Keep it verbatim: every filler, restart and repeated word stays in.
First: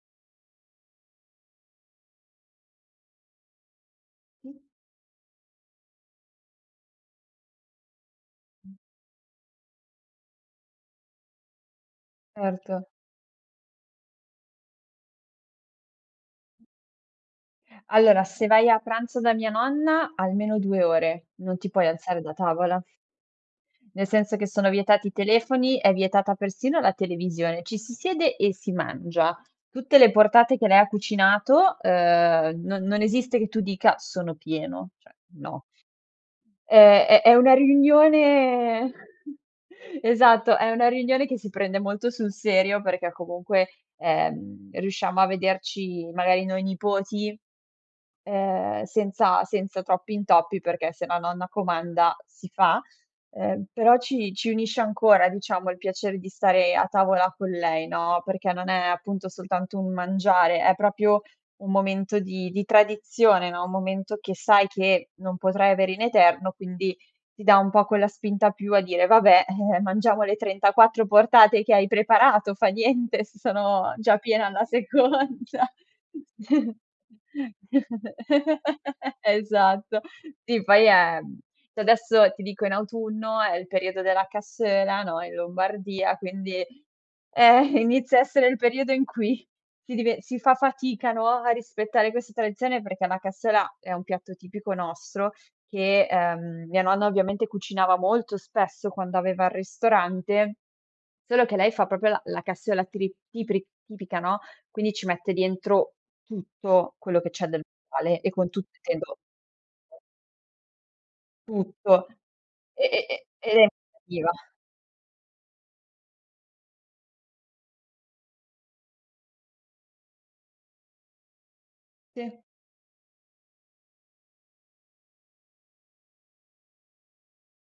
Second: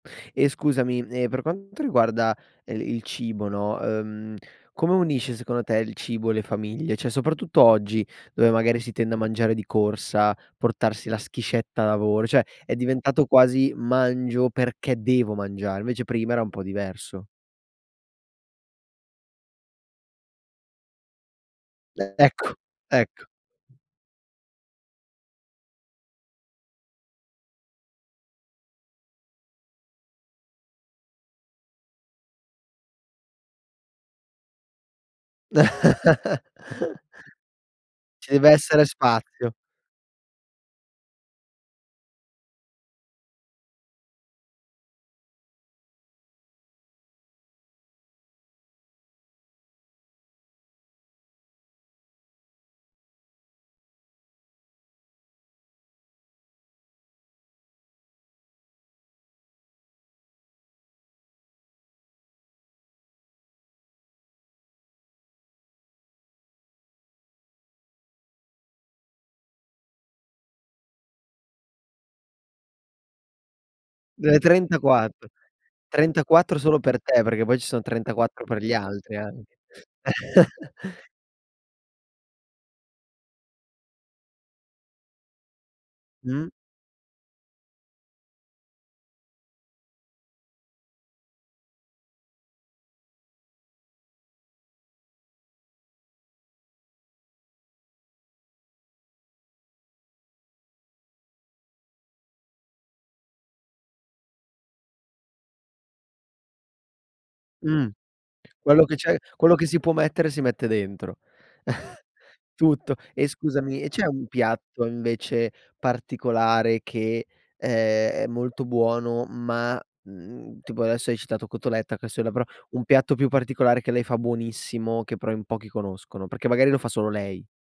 E scusami, ehm, per quanto riguarda el il cibo, no, uhm, Mh. come unisce secondo te il cibo le famiglie? cè soprattutto oggi, dove magari si tende a mangiare di corsa, portarsi la schiscetta a lavoro, cioè è Erto. diventato quasi "mangio perché devo mangiare" invece prima era un po' diverso. Allora, se vai a pranzo da mia nonna, almeno due ore. Non ti puoi E alzare da ecco, tavola. ecco. Nel senso che sono vietati i telefoni, è vietata persino la televisione, ci si siede e si mangia. Tutte le portate che lei ha cucinato, uhm, no non esiste che tu dica: "Sono pieno". cè, no. Ehm, è è una Ci deve essere riunione spazio. esatto, è una riunione che si prende molto sul serio, perché comunque, ehm, riusciamo a vederci magari noi nipoti, uhm, senza senza troppi intoppi perché se la nonna comanda, si fa. Ehm, però ci ci unisce ancora, diciamo, il piacere di stare a tavola con lei, no, perché non è appunto soltanto un mangiare, è propio un momento di di tradizione, no, un momento che sai che non potrai avere in eterno, quindi ti dà un po' quella spinta più a dire: "Vabbè, eh, mangiamo le trentaquattro portate che hai preparato fa niente, se sono già Eh, piena alla trentaquattro, seconda". trentaquattro solo per te, perché poi ci son trentaquattro per gli altri anche. Esatto. Sì, poi è mhmm, cè adesso, ti dico, in autunno è il periodo della cassoeula, no, in Lombardia, Mh. quindi eh, inizia a essere il periodo in cui ti dive si fa fatica, no, a rispettare questa tradizione, perché la cassoeula è un piatto tipico nostro che, ehm, mia nonna ovviamente cucinava molto spesso quando aveva il ristorante, solo che lei fa proprio la la cassoeula tri tipri tipica, no, quindi ci mette dentro tutto quello che c'è del Mh. male e con tutto Quello che intendo c'è quello che si può mettere si mette dentro. tutto. E Tutto e e e scusami, e e c'è un [unintelligible] piatto invece particolare che, ehm, è molto buono, ma, mhmm, tipo adesso hai citato cotoletta, casseula, Sì. però un piatto più particolare che lei fa buonissimo, che però in pochi conoscono? Perché magari lo fa solo lei.